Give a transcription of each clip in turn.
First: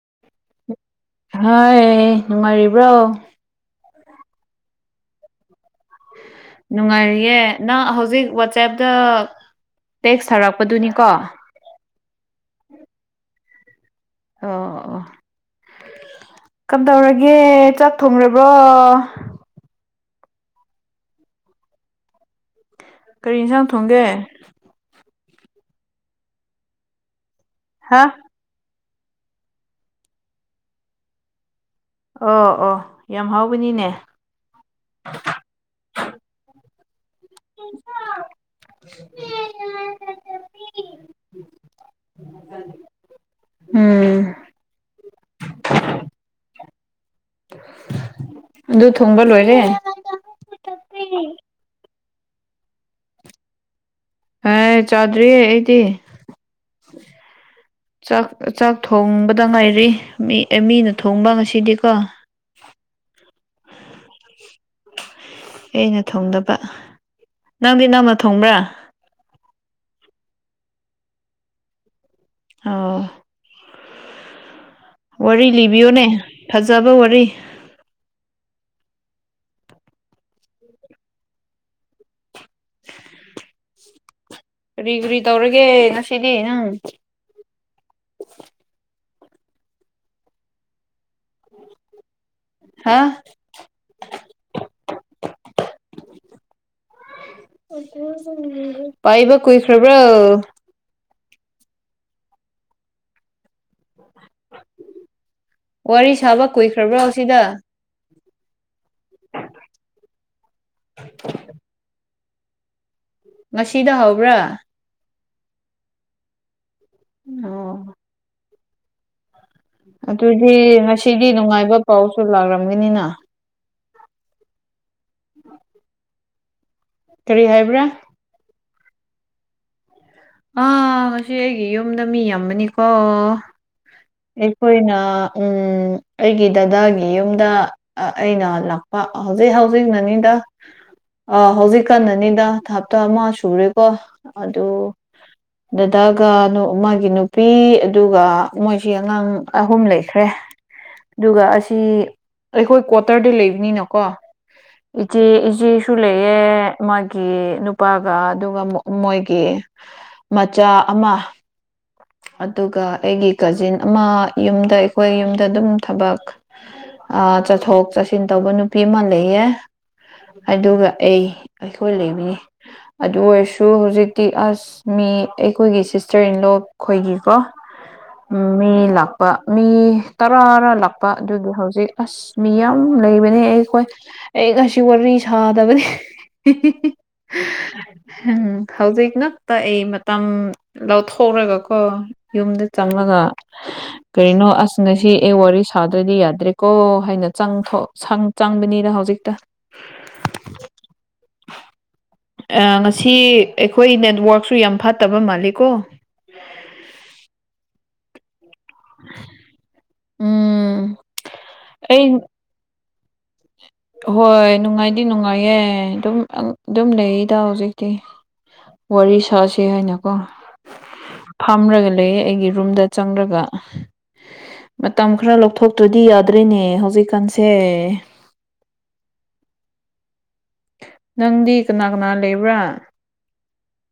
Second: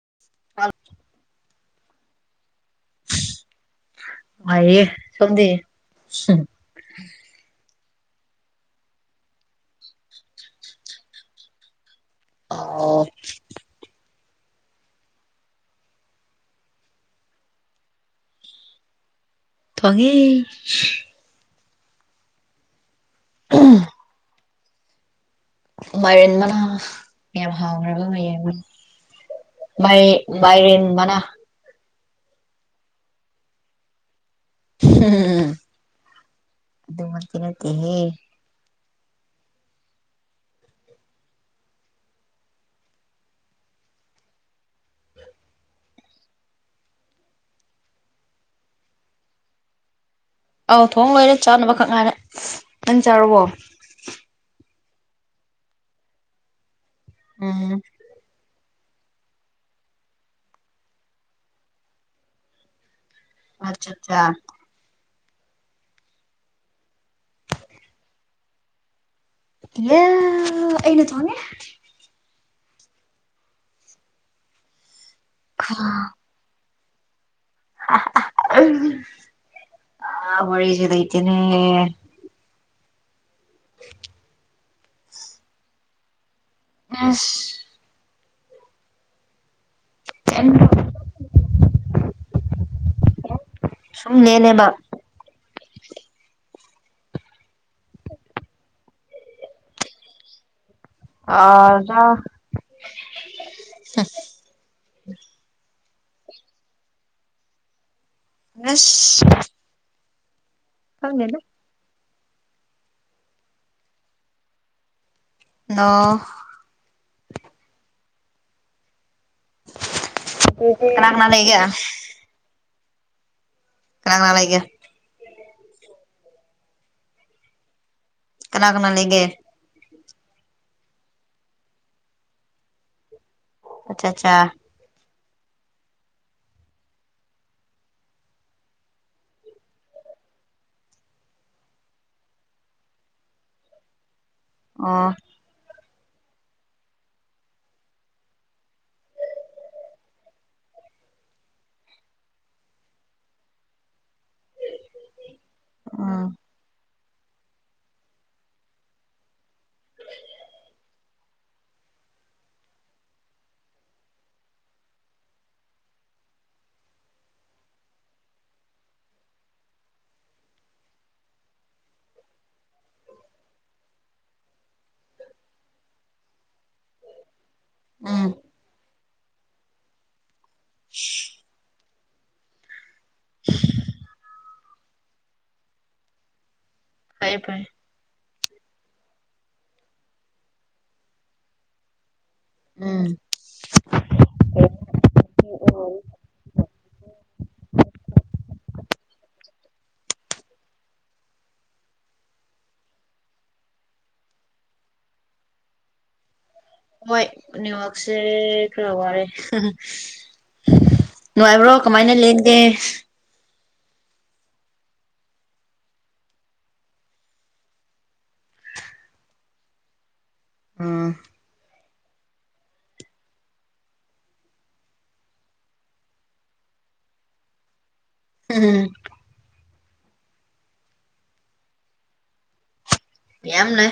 [inaudible] ꯍꯣꯏ ꯅꯨꯡꯉꯥꯏꯔꯤꯕ꯭ꯔꯣ꯫ ꯅꯨꯡꯉꯥꯏꯔꯤꯌꯦ ꯇꫭꯝꯗꯤ [unintelligible] ꯅꯨꯡꯉꯥꯏꯔꯤꯌꯦ ꯅꯪ ꯍꯧꯖꯤꯛ ꯋꯥꯆꯦꯞꯗ ꯇꯦꯛꯁ ꯊꯥꯔꯛꯄꯗꯨꯅꯤꯀꯣ꯫ ꯑꯣ꯫ ꯑꯣ ꯑꯣ ꯀꯝꯗꯧꯔꯒꯦ ꯆꯥꯛ ꯊꯣꯡꯔꯕꯣ꯫ ꯊꫭꯡꯉꯦ [unintelligible] ꯀꯔꯤ ꯌꯦꯟꯁꯥꯡ ꯊꯣꯡꯒꯦ꯫ ꯃꯥꯏꯔꯟ ꯃꯅꯥ ꯌꯥꯝ ꯍꯥ ꯍꯥꯎꯈ꯭ꯔꯒ ꯃꯩꯔꯦꯟ [inaudible] ꯃꯥꯏ ꯃꯥꯏꯔꯦꯟ ꯃꯅꯥ꯫ ꯑꯣ ꯑꯣ ꯌꯥꯝ ꯍꯥꯎꯕꯅꯤꯅꯦ꯫ [unintelligible] ꯑꯗꯨ ꯃꯛꯇꯤ ꯅꯠꯇꯦ ꯍꯦ꯫ [inaudible] [unintelligible] [inaudible] ꯑꯗꯨ ꯊꫭꯡꯕ ꯂꯣꯏꯔꯦ꯫ ꯑꯧ ꯊꯣꯡ ꯂꯣꯏꯔꯦ ꯆꯥꯅꯕꯈꯛ ꯉꯥꯏꯔꯦ ꯅꯥꯡ ꯆꯥꯔꯕꯣ꯫ ꯑꯥꯏ ꯆꯥꯗ꯭ꯔꯤ ꯑꯩꯗꯤ꯫ ꯎꯝ ꯆꯥꯛ ꯆꯥꯛ ꯊꯣꯡꯕꯗ ꯉꯥꯏꯔꯤ ꯃꯤ ꯑꯦꯃꯤꯅ ꯊꯣꯡꯕ ꯉꯁꯤꯗꯤꯀꯣ꯫ ꯑꯆꯥ ꯆꯥ꯫ ꯑꯩꯅ ꯊꯣꯡꯗꯕ ꯅꯪꯗꯤ ꯅꯪꯅ ꯊꯣꯡꯕ꯭ꯔꯥ꯫ ꯌꯥ ꯑꯩꯅ ꯊꫭꯡꯉꯦ꯫ ꯑꯣ꯫ ꯋꯥꯔꯤ ꯂꯤꯕꯤꯌꯣꯅꯦ ꯐꯖꯕ ꯋꯥꯔꯤ꯫ [unintelligible] ꯋꯔꯤꯁꯦ ꯂꯩꯇꯦꯅꯦ꯫ [unintelligible] [unintelligible] ꯀꯔꯤ ꯀꯔꯤ ꯇꯧꯔꯒꯦ ꯉꯁꯤꯗꯤ ꯅꯪ꯫ ꯑꯁ [inaudible] ꯍꯥꯥ ꯁꯨꯝ ꯂꯦꯜꯂꯦꯕ [unintelligible] ꯄꯥꯏꯕ ꯀꯨꯏꯈ꯭ꯔꯕ꯭ꯔꯣ꯫ ꯑꯥꯖꯥ ꯋꯥꯔꯤ ꯁꯥꯕ ꯀꯨꯏꯈ꯭ꯔꯕ꯭ꯔꯣ ꯁꯤꯗ꯫ ꯑꯁ ꯈꯪꯗꯦꯗꯥ꯫ ꯉꯁꯤꯗ ꯍꯧꯕ꯭ꯔꯥ꯫ ꯅꯣ ꯅ ꯑꯗꯨꯗꯤ ꯀꯅꯥ ꯀꯅꯥ ꯉꯁꯤꯗꯤ ꯂꯩꯒꯦ ꯅꯨꯡꯉꯥꯏꯕ ꯄꯥꯎꯁꯨ ꯂꯥꯛꯂꯝꯒꯅꯤꯅ꯫ ꯀꯅꯥ ꯀꯅꯥ ꯂꯩꯒꯦ꯫ ꯀꯔꯤ ꯍꯥꯏꯕ꯭ꯔꯥ꯫ ꯀꯅꯥ ꯀꯅꯥ ꯂꯩꯒꯦ꯫ ꯑꯥ ꯉꯁꯤ ꯑꯩꯒꯤ ꯌꯨꯝꯗ ꯃꯤ ꯌꯥꯝꯃꯅꯤꯀꯣ꯫ ꯑꯆꯥ ꯆꯥ ꯈꯣꯏꯅ ꯎꯝ ꯑꯩꯒꯤ ꯗꯗꯥꯒꯤ ꯌꯨꯝꯗ꯫ ꯑ ꯑꯩꯅ ꯂꯥꯛꯄ ꯍꯧꯖꯤꯛ ꯍꯧꯖꯤꯛ ꯅꯅꯤꯗ꯫ ꯑꯥ ꯍꯧꯖꯤꯛꯀꯟꯅꯅꯤꯗ ꯍꯞꯇꯥ ꯑꯃ ꯁꯨꯔꯦꯀꯣ ꯑꯗꯨ ꯑꯣ ꯗꯗꯥꯒ ꯗꯨ ꯃꯥꯒꯤ ꯅꯨꯄꯤ ꯑꯗꯨꯒ ꯃꯣꯏꯁꯤ ꯑꯉꯥꯡ ꯑꯍꯨꯝ ꯂꯩꯈ꯭ꯔꯦ꯫ ꯑꯗꯨꯒ ꯑꯁꯤ ꯑꯩꯈꯣꯏ ꯀ꯭ꯋꯥꯇꯔꯗ ꯂꯩꯕꯅꯤꯅꯀꯣ ꯏꯆꯦ ꯏꯆꯦꯁꯨ ꯎꯝ ꯂꯩꯌꯦ ꯃꯥꯒꯤ ꯅꯨꯄꯥꯒ ꯑꯗꯨꯒ ꯃꯣ ꯃꯣꯏꯒꯤ ꯃꯆꯥ ꯑꯃ ꯑꯗꯨꯒ ꯑꯩꯒꯤ ꯀꯖꯤꯟ ꯑꯃ ꯌꯨꯝꯗ ꯑꯩꯈꯣꯏ ꯌꯨꯝꯗ ꯑꯗꯨꯝ ꯊꯕꯛ ꯑ ꯆꯠꯊꯣꯛ ꯆꯠꯁꯤꯟ ꯇꯧꯕ ꯅꯨꯄꯤ ꯑꯃ ꯂꯩꯌꯦ꯫ ꯑꯗꯨꯒ ꯑꯩ ꯑꯩꯈꯣꯏ ꯂꯩꯃꯌꯦ ꯑꯗꯨ ꯑꯣꯏꯔꯁꯨ ꯍꯧꯖꯤꯛꯇꯤ ꯑꯁ ꯃꯤ ꯑꯩꯈꯣꯏꯒꯤ ꯁꯤꯁꯇꯔ ꯏꯟꯂꯣ ꯈꯣꯏꯒꯤꯀꯣ ꯎꯝ ꯃꯤ ꯂꯥꯛꯄ ꯃꯤ ꯇꯔꯥꯔ ꯂꯥꯛꯄ ꯑꯗꯨꯒꯤ ꯍꯧꯖꯤꯛ ꯑꯁ ꯃꯤ ꯌꯥꯝ ꯂꯩꯕꯅꯦ ꯑꯩꯈꯣꯏ꯫ ꯑꯩ ꯉꯁꯤ ꯋꯥꯔꯤ ꯁꯥꯗꯕꯅꯦ꯫ ꯐꯩ ꯐꯩ ꯍꯝ ꯍꯧꯖꯤꯛ ꯉꯛꯇ ꯑꯩ ꯃꯇꯝ ꯂꯧꯊꯣꯛꯔꯒꯀꯣ ꯌꯨꯝꯗ ꯆꯪꯉꯒ [unintelligible] ꯀꯔꯤꯅꯣ ꯑꯁ ꯉꯁꯤ ꯑꯦ ꯋꯥꯔꯤ ꯁꯥꯗ꯭ꯔꯗꯤ ꯌꯥꯗ꯭ꯔꯦꯀꯣ ꯍꯥꯏꯅ ꯆꯪ ꯊꯣꯛ ꯁꯪ ꯆꯪꯕꯅꯤꯅ ꯍꯧꯖꯤꯛꯇ꯫ [unintelligible] ꯑ ꯉꯁꯤ ꯑꯩꯈꯣꯏ ꯅꯦꯠꯋꯥꯔꯛꯁꯨ ꯌꯥꯝ ꯐꯠꯇꯕ ꯃꯥꯜꯂꯤꯀꯣ꯫ ꯍꯣꯏ ꯅ꯭ꯌꯋꯥꯛꯁꯦ ꯈꯔ ꯋꯥꯔꯦ [unintelligible] ꯎꯝ ꯅꯨꯡꯉꯥꯏꯕ꯭ꯔꯣ ꯑꯩ ꯀꯃꯥꯏꯅ ꯂꯦꯟꯒꯦ ꯍꯣꯏ ꯅꯨꯡꯉꯥꯏꯗꯤ ꯅꯨꯡꯉꯥꯏꯌꯦ ꯑꯗꯨꯝ ꯑꯗꯨꯝ ꯂꯩꯔꯤꯗ ꯍꯧꯖꯤꯛꯇꯤ ꯋꯥꯔꯤ ꯁꯥꯁꯤ ꯍꯥꯏꯅꯀꯣ ꯎꯝ ꯐꯝꯔꯒ ꯂꯩꯌꯦ ꯑꯩꯒꯤ ꯔꯨꯝꯗ ꯆꯪꯔꯒ ꯃꯇꯝ ꯈꯔ ꯂꯧꯊꯣꯛꯇ꯭ꯔꯗꯤ ꯌꯥꯗ꯭ꯔꯦꯅꯦ ꯍꯧꯖꯤꯛꯀꯥꯟꯁꯦ ꯎꯝ ꯅꯪꯗꯤ ꯀꯅꯥ ꯀꯅꯥ ꯂꯩꯕ꯭ꯔꯥ ꯌꯥꯝꯅꯦ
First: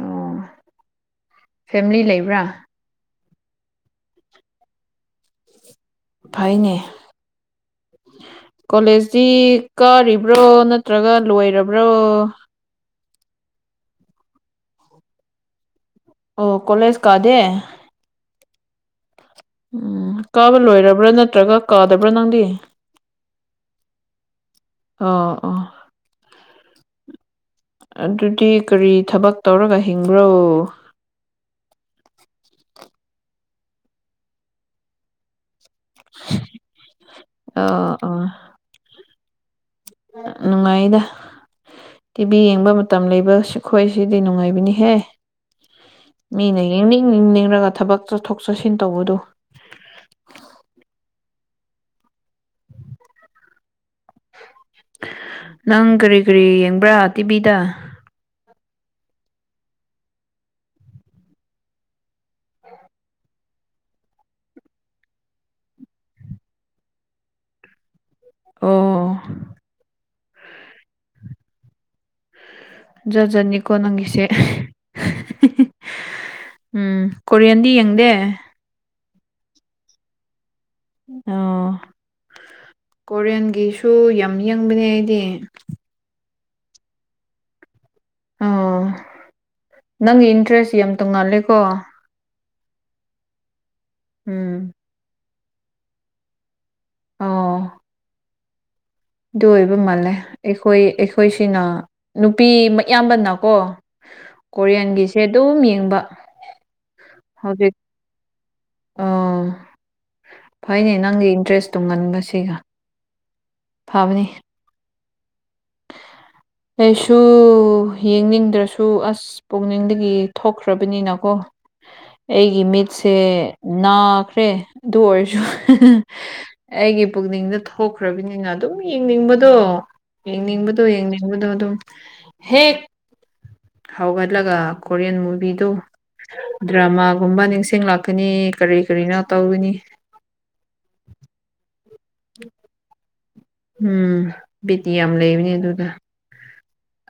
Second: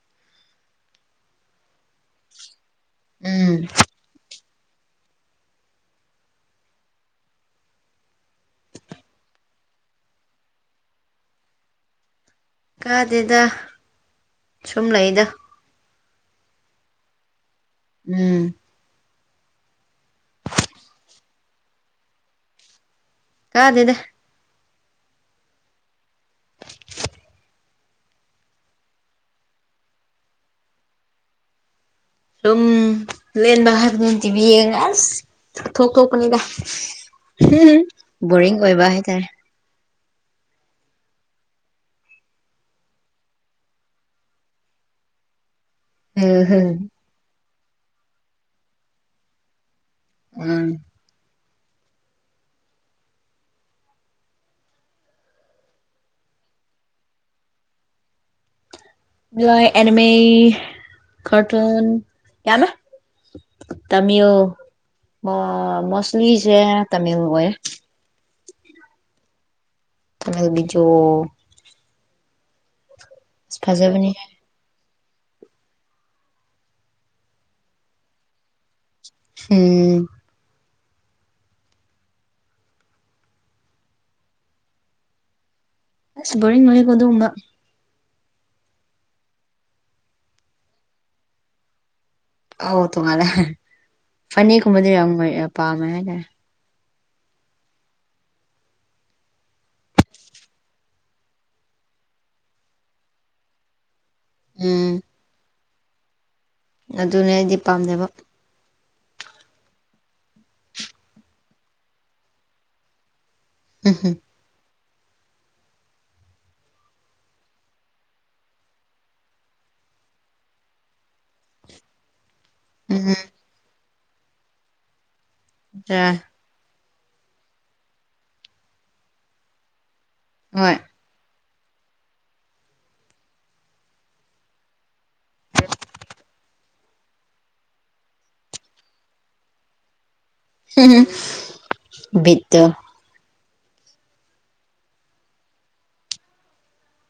ꯑꯣ ꯐꯦꯃꯤꯂꯤ ꯂꯩꯕ꯭ꯔꯥ ꯎꯝ ꯐꯩꯅꯦ ꯀꯣꯂꯦꯖꯇꯤ ꯀꯥꯔꯤꯕ꯭ꯔꯣ ꯅꯠꯇ꯭ꯔꯒ ꯂꯣꯏꯔꯕ꯭ꯔꯣ ꯀꯥꯗꯦꯗ ꯁꯨꯝ ꯂꯩꯗ ꯑꯣ ꯀꯣꯂꯦꯖ ꯀꯥꯗꯦ ꯎꯝ ꯎꯝ ꯀꯥꯕ ꯂꯣꯏꯔꯕ꯭ꯔꯥ ꯅꯠꯇ꯭ꯔꯒ ꯀꯥꯗꯕ꯭ꯔꯥ ꯅꯪꯗꯤ ꯇꯥꯗꯦꯗ ꯑꯣ ꯑꯣ ꯑꯗꯨꯗꯤ ꯀꯔꯤ ꯊꯕꯛ ꯇꯧꯔꯒ ꯍꯤꯡꯕ꯭ꯔꯣ ꯔꯨꯝ ꯂꯦꯟꯕ ꯍꯥꯥꯔꯕꯗꯨꯅꯤ ꯇꯤꯕꯤ ꯌꯦꯡꯉꯥ ꯑꯁ ꯊꯣꯛꯇꯣꯛꯄꯅꯤꯗ ꯑꯥ ꯑꯥ [unintelligible] ꯕꯣꯔꯤꯡ ꯑꯣꯏꯕ ꯍꯥꯏꯇꯥꯔꯦ ꯅꯨꯡꯉꯥꯏꯗ ꯇꯤꯚꯤ ꯌꯦꯡꯕ ꯃꯇꯝ ꯂꯩꯕ ꯁꯤꯈꯣꯏ ꯁꯤꯗꯤ ꯅꯨꯡꯉꯥꯏꯕꯅꯤꯍꯦ ꯃꯤꯅ ꯅꯤꯡꯅꯤꯡ ꯅꯤꯡꯅꯤꯡꯉꯒ ꯊꯕꯛ ꯆꯠꯊꯣꯛ ꯆꯠꯁꯤꯟ ꯇꯧꯕꯗꯨ ꯎꯝ ꯅꯪ ꯀꯔꯤ ꯀꯔꯤ ꯌꯦꯡꯕ꯭ꯔꯥ ꯇꯤꯚꯤꯗ [unintelligible] ꯑꯦꯅꯤꯃꯦ ꯀꯥꯔꯇꯨꯟ ꯌꯥꯝꯃꯦ ꯇꯃꯤꯜ ꯃꯣ ꯃꯣꯁꯂꯤꯁꯦ ꯇꯥꯃꯤꯜ ꯑꯣꯏꯌꯦ ꯑꯣ ꯇꯣ ꯕꯤꯖꯣ ꯑꯁ ꯖꯖꯅꯤꯀꯣ ꯐꯖꯕꯅꯤ ꯅꯪꯒꯤꯁꯦ [unintelligible] ꯎꯝ ꯀꯣꯔꯤꯌꯟꯗꯤ ꯌꯦꯡꯗꯦ ꯎꯝ ꯑꯣ ꯀꯣꯔꯤꯌꯟꯒꯤꯁꯨ ꯌꯥꯝ ꯌꯦꯡꯕꯅꯦ ꯑꯩꯗꯤ ꯑꯁ ꯕꯣꯔꯤꯡ ꯑꯣꯏ ꯀꯣ ꯑꯗꯨꯒꯨꯝꯕ ꯑꯣ ꯅꯪꯒꯤ ꯏꯟꯇ꯭ꯔꯦꯁꯁꯤ ꯌꯥꯝ ꯇꯣꯡꯉꯥꯜꯂꯦꯀꯣ ꯑꯥꯎ ꯇꯣꯉꯂꯦ ꯐꯅꯤ ꯎꯝ ꯀꯨꯝꯕꯗꯤ ꯌꯥꯝ ꯄꯥꯃꯦ [unintelligible] ꯑꯣ ꯑꯗꯨ ꯑꯣꯏꯕ ꯃꯥꯜꯂꯦ ꯑꯩꯈꯣꯏ ꯑꯩꯈꯣꯏꯁꯤꯅ ꯅꯨꯄꯤ ꯃꯌꯥꯝꯕꯅꯀꯣ ꯎꯝ ꯀꯣꯔꯤꯌꯥꯟꯒꯤꯁꯦ ꯑꯗꯨꯝ ꯌꯦꯡꯕ ꯑꯗꯨꯅꯦ ꯑꯩꯗꯤ ꯍꯧꯖꯤꯛ ꯄꯥꯝꯖꯕ ꯑꯣ ꯐꯩꯅꯦ ꯅꯪꯒꯤ ꯏꯟꯇ꯭ꯔꯦꯁ ꯇꯨꯝꯒꯟꯕꯁꯤꯒ ꯎꯝ ꯐꯕꯅꯤ ꯑꯩꯁꯨ ꯌꯦꯡꯅꯤꯡꯗ꯭ꯔꯁꯨ ꯑꯁ ꯄꯨꯛꯅꯤꯡꯗꯒꯤ ꯊꯣꯛꯈ꯭ꯔꯕꯅꯤꯅꯀꯣ ꯑꯩꯒꯤ ꯎꯝ ꯃꯤꯠꯁꯦ ꯅꯥꯈ꯭ꯔꯦ ꯑꯗꯨ ꯑꯣꯏꯔꯁꯨ ꯔ ꯑꯩꯒꯤ ꯄꯨꯛꯅꯤꯡꯗ ꯊꯣꯛꯈ꯭ꯔꯕꯅꯤꯅ ꯑꯗꯨꯝ ꯌꯦꯡꯅꯤꯡꯕꯗꯣ ꯍꯣꯏ ꯌꯦꯡꯅꯤꯡꯕꯗꯣ ꯌꯦꯡꯅꯤꯡꯕꯗꯣ ꯑꯗꯨꯝ ꯍꯦꯛ ꯍꯧꯒꯠꯂꯒ ꯀꯣꯔꯤꯌꯟ ꯃꯨꯚꯤꯗꯨ ꯗ꯭ꯔꯃꯥꯒꯨꯝꯕ ꯅꯤꯡꯁꯤꯡꯂꯛꯀꯅꯤ ꯀꯔꯤ ꯀꯔꯤꯅꯣ ꯇꯧꯒꯅꯤ ꯕꯤꯠꯇꯣ ꯎꯝ ꯕꯤꯠ ꯌꯥꯝ ꯂꯩꯕꯅꯦ ꯑꯗꯨꯗꯣ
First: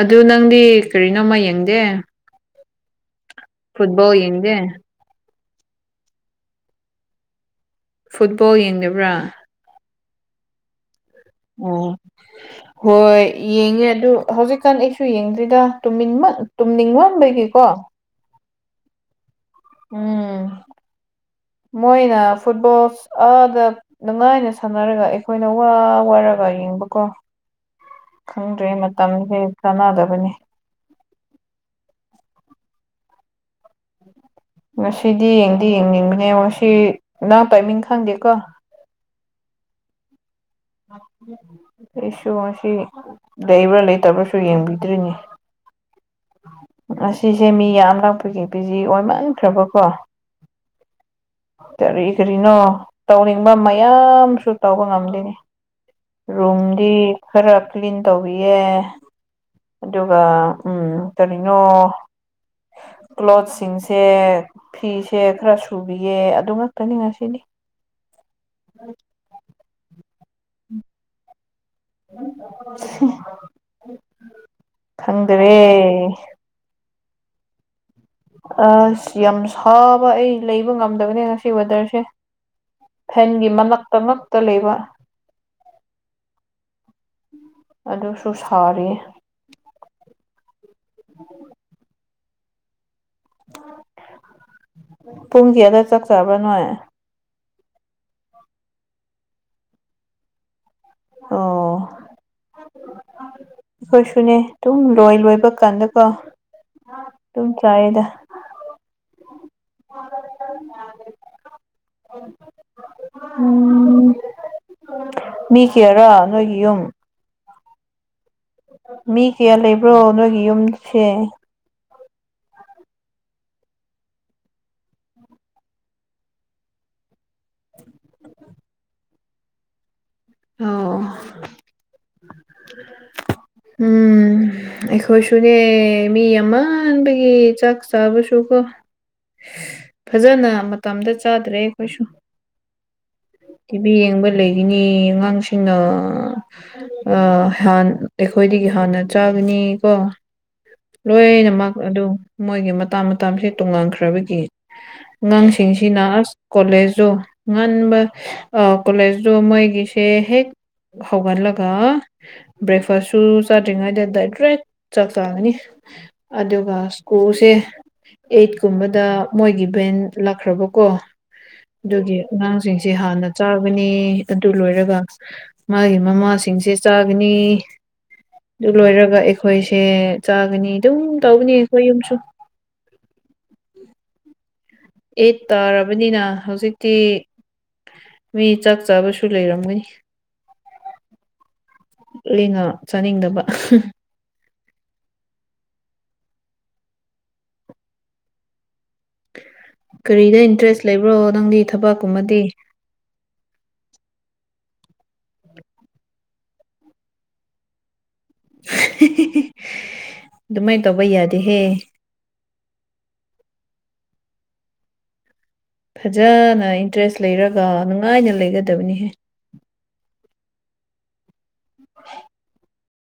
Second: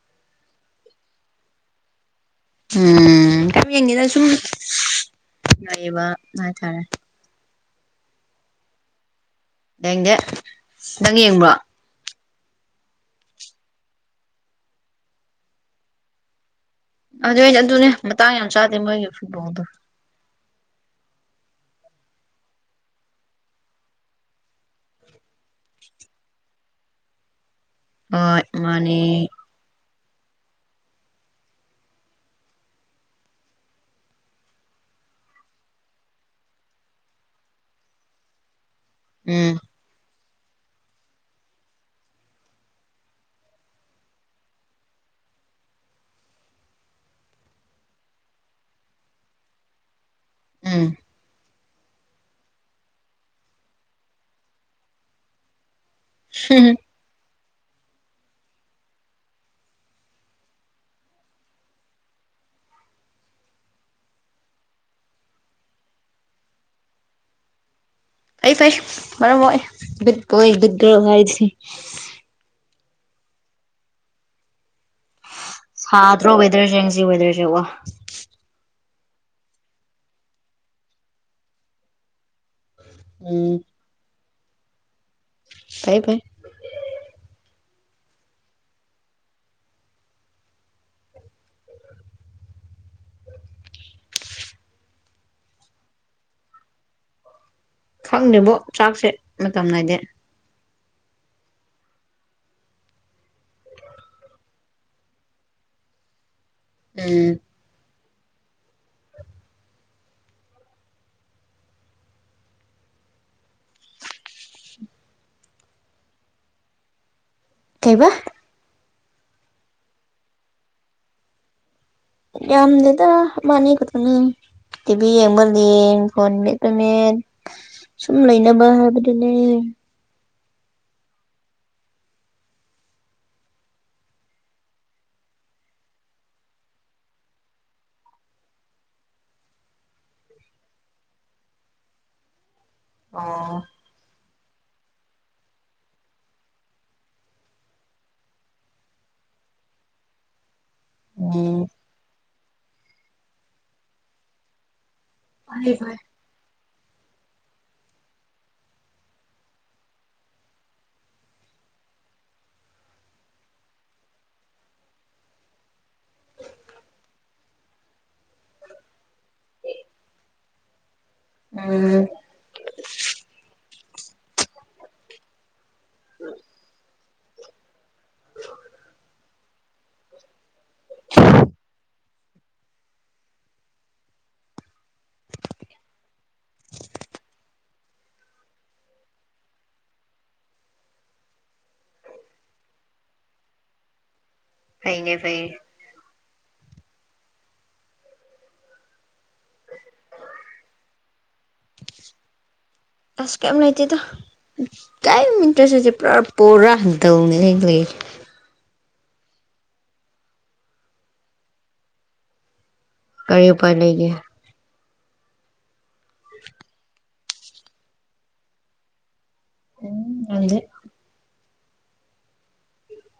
ꯑꯗꯨ ꯅꯪꯗꯤ ꯀꯔꯤꯅꯣꯃ ꯌꯦꯡꯗꯦ ꯎꯝ ꯀꯩꯝ ꯌꯦꯡꯗꯦꯗ ꯐꯨꯠꯕꯣꯜ ꯁꯨꯝ ꯌꯦꯡꯗꯦ ꯂꯩꯌꯦꯕ ꯍꯥꯏꯇꯥꯔꯦ ꯐꯨꯠꯕꯣꯜ ꯌꯦꯡꯗꯕ꯭ꯔꯥ ꯌꯦꯡꯗꯦ ꯅꯪ ꯌꯦꯡꯕꯔꯣ ꯑꯣ ꯍꯣꯏ ꯌꯦꯡꯉꯦ ꯑꯗꯨ ꯍꯧꯖꯤꯛꯀꯥꯟ ꯑꯩꯁꯨ ꯌꯦꯡꯗ꯭ꯔꯦꯗ ꯇꯨꯅꯤꯡꯃꯟ ꯑꯗꯨꯏꯗꯤ ꯑꯗꯨꯅꯤ ꯃꯇꯥꯡ ꯌꯥꯝ ꯆꯥꯗꯦ ꯃꯣꯏꯒꯤ ꯐꯨꯠꯕꯣꯜꯗꯣ ꯎꯝ ꯃꯣꯏꯅ ꯐꯨꯠꯕꯣꯜ ꯑꯥꯗ ꯅꯨꯡꯉꯥꯏꯅ ꯁꯥꯟꯅꯔꯒ ꯑꯩꯈꯣꯏꯅ ꯋꯥ ꯋꯥꯔꯒ ꯌꯦꯡꯕꯀꯣ ꯍꯣꯏ ꯈꯪꯗ꯭ꯔꯦ ꯃꯥꯅꯦ ꯃꯇꯝꯁꯦ ꯀꯥꯟꯅꯗꯕꯅꯤ ꯉꯁꯤꯗꯤ ꯌꯦꯡꯗꯤ ꯌꯦꯡꯅꯤꯡꯕꯅꯦ ꯉꯁꯤ ꯅꯪ ꯇꯥꯏꯃꯤꯡ ꯈꯪꯗꯦꯀꯣ ꯎꯝ [unintelligible] ꯑꯩꯁꯨ ꯉꯁꯤ ꯂꯩꯕ꯭ꯔꯥ ꯂꯩꯇꯕ꯭ꯔꯥꯁꯨ ꯌꯦꯡꯕꯤꯗ꯭ꯔꯤꯅꯤ ꯉꯁꯤꯁꯦ ꯃꯤ ꯌꯥꯝꯂꯥꯛꯄꯤꯒꯤ ꯕꯤꯖꯤ ꯑꯣꯏꯃꯥꯟꯈ꯭ꯔꯕꯀꯣ ꯎꯝ ꯀꯔꯤ ꯀꯔꯤꯅꯣ ꯇꯧꯅꯤꯡꯕ ꯃꯌꯥꯝꯁꯨ ꯇꯧꯕ ꯉꯝꯗꯦꯅꯦ ꯔꯨꯝꯗꯤ ꯈꯔ ꯀ꯭ꯂꯤꯟ ꯇꯧꯕꯤꯌꯦ ꯑꯗꯨꯒ ꯎꯝ ꯀꯔꯤꯅꯣ ꯀ꯭ꯂꯣꯠꯁꯤꯡꯁꯦ ꯐꯤꯁꯦ ꯈꯔ ꯁꯨꯕꯤꯌꯦ ꯑꯗꯨꯉꯥꯛꯇꯅꯤ ꯉꯁꯤꯗꯤ ꯐꯩ ꯐꯩ ꯃꯔꯝ ꯃꯣꯛꯏ ꯒꯨꯗ ꯕꯣꯏ ꯒꯨꯗ ꯒ꯭ꯔꯜ ꯍꯥꯏꯁꯤ [unintelligible] ꯈꯪꯗ꯭ꯔꯦ ꯁꯥꯗ꯭ꯔꯣ ꯋꯦꯗꯔꯖꯦ ꯉꯁꯤ ꯋꯦꯗꯔꯖꯦ ꯋꯥ ꯑꯁ ꯌꯥꯝ ꯁꯥꯕ ꯑꯩ ꯂꯩꯕ ꯉꯝꯗꯕꯅꯦ ꯉꯁꯤ ꯋꯦꯗꯔꯁꯦ ꯐꯦꯟꯒꯤ ꯎꯝ ꯃꯅꯥꯛꯇ ꯉꯛꯇ ꯂꯩꯕ ꯐꯩ ꯐꯩ ꯑꯗꯨꯁꯨ ꯁꯥꯔꯤꯌꯦ ꯄꯨꯡ ꯀꯌꯥꯗ ꯆꯛ ꯆꯥꯕ꯭ꯔꯥ ꯅꯣꯏ ꯈꯪꯗꯦꯕꯣ ꯆꯥꯛꯁꯦ ꯃꯇꯝ ꯅꯥꯏꯗꯦ ꯑꯣ ꯑꯩꯈꯣꯏꯁꯨꯅꯦ ꯑꯗꯨꯝ ꯂꯣꯏ ꯂꯣꯏꯕ ꯀꯥꯟꯗꯀꯣ ꯎꯝ ꯑꯗꯨꯝ ꯆꯥꯏꯌꯦꯗ ꯎꯝ ꯃꯤ ꯀꯌꯥꯔꯥ ꯅꯣꯏꯒꯤ ꯌꯨꯝ ꯀꯩꯕꯥ ꯃꯤ ꯀꯌꯥ ꯂꯩꯕ꯭ꯔꯣ ꯅꯣꯏꯒꯤ ꯌꯨꯝꯁꯦ ꯌꯥꯝꯗꯦꯗ ꯑꯃꯥꯅꯤ ꯈꯛꯇꯅꯤ ꯇꯤꯕꯤ ꯌꯦꯡꯕ ꯌꯦꯡ ꯐꯣꯟ ꯃꯦꯠꯄ ꯃꯦꯠ ꯁꯨꯝ ꯂꯩꯅꯕ ꯍꯥꯏꯕꯗꯨꯅꯦ ꯑꯣ ꯎꯝ ꯑꯩꯈꯣꯏꯁꯨꯅꯦ ꯃꯤ ꯑꯃꯥꯟꯕꯒꯤ ꯆꯥꯛ ꯆꯥꯕꯁꯨ ꯀꯣ ꯐꯖꯅ ꯃꯇꯝꯗ ꯆꯥꯗ꯭ꯔꯦ ꯑꯩꯈꯣꯏꯁꯨ ꯑꯣ ꯌꯦꯡꯕ ꯂꯩꯔꯤꯅꯦ ꯑꯉꯥꯡꯁꯤꯡꯅ ꯑꯥꯥ ꯍꯥꯟ ꯑꯩꯈꯣꯏꯗꯒꯤ ꯍꯥꯟꯅ ꯆꯥꯒꯅꯤ ꯀꯣ ꯎꯝ ꯂꯣꯏꯅꯃꯛ ꯑꯗꯨ ꯃꯣꯏꯒꯤ ꯃꯇꯥ ꯃꯇꯥꯁꯦ ꯇꯣꯉꯥꯟꯈ꯭ꯔꯕꯒꯤ ꯐꯩ ꯐꯩ ꯑꯉꯥꯡꯁꯤꯡꯁꯤꯅ ꯑꯁ ꯀꯣꯂꯦꯖꯖꯨ ꯉꯟꯕ ꯑꯥ ꯀꯣꯂꯦꯖꯇꯨ ꯃꯣꯏꯒꯤꯁꯦ ꯍꯦꯛ ꯍꯧꯒꯠꯂꯒ ꯕ꯭ꯔꯦꯛꯐꯥꯁꯁꯨ ꯆꯥꯗ꯭ꯔꯤꯉꯩꯗ ꯗꯥꯏꯔꯦꯛ ꯆꯥꯛ ꯆꯥꯒꯅꯤ ꯑꯗꯨꯒ ꯁ꯭ꯀꯨꯜꯁꯦ ꯑꯩꯠꯀꯨꯝꯕꯗ ꯃꯣꯏꯒꯤ ꯚꯦꯟ ꯂꯥꯛꯈ꯭ꯔꯕꯀꯣ ꯎꯝ ꯑꯗꯨꯒꯤ ꯑꯉꯥꯡꯁꯤꯡꯁꯦ ꯍꯥꯟꯅ ꯆꯥꯒꯅꯤ ꯑꯗꯨ ꯂꯣꯏꯔꯒ ꯃꯥꯒꯤ ꯃꯃꯥꯁꯤꯡꯁꯦ ꯆꯥꯒꯅꯤ ꯑꯗꯨ ꯂꯣꯏꯔꯒ ꯑꯩꯈꯣꯏꯁꯦ ꯆꯥꯒꯅꯤ ꯑꯗꯨꯝ ꯇꯧꯒꯅꯤ ꯑꯩꯈꯣꯏ ꯌꯨꯝꯁꯨ ꯑꯩꯠ ꯇꯥꯔꯕꯅꯤꯅ ꯍꯧꯖꯤꯛꯇꯤ ꯃꯤ ꯆꯥꯛ ꯆꯥꯕꯁꯨ ꯂꯩꯔꯝꯒꯅꯤ ꯑꯩꯅ ꯆꯥꯅꯤꯡꯗꯕ ꯐꯩꯅꯦ ꯐꯩ ꯀꯔꯤꯗ ꯏꯟꯇꯔꯦꯁ ꯂꯩꯕ꯭ꯔꯣ ꯅꯪꯗꯤ ꯊꯕꯛꯀꯨꯝꯃꯗꯤ ꯑꯁ ꯀꯩꯝ ꯂꯩꯇꯦꯗ ꯀꯩꯝ ꯏꯟꯇꯔꯦꯁꯇ ꯂꯩꯇꯦ ꯄꯨꯔꯥ ꯄꯨꯔꯥꯛ ꯗꯜꯅꯦ ꯑꯩ ꯂꯩꯔꯤꯖꯦ ꯑꯗꯨꯃꯥꯏꯅ ꯇꯧꯕ ꯌꯥꯗꯦꯍꯦ ꯀꯔꯤ ꯎꯄꯥꯏ ꯂꯩꯒꯦ ꯐꯖꯅ ꯏꯟꯇꯔꯦꯁ ꯂꯩꯔꯒ ꯅꯨꯡꯉꯥꯏꯅ ꯂꯩꯒꯗꯕꯅꯤ ꯎꯝ ꯅꯪꯗꯦ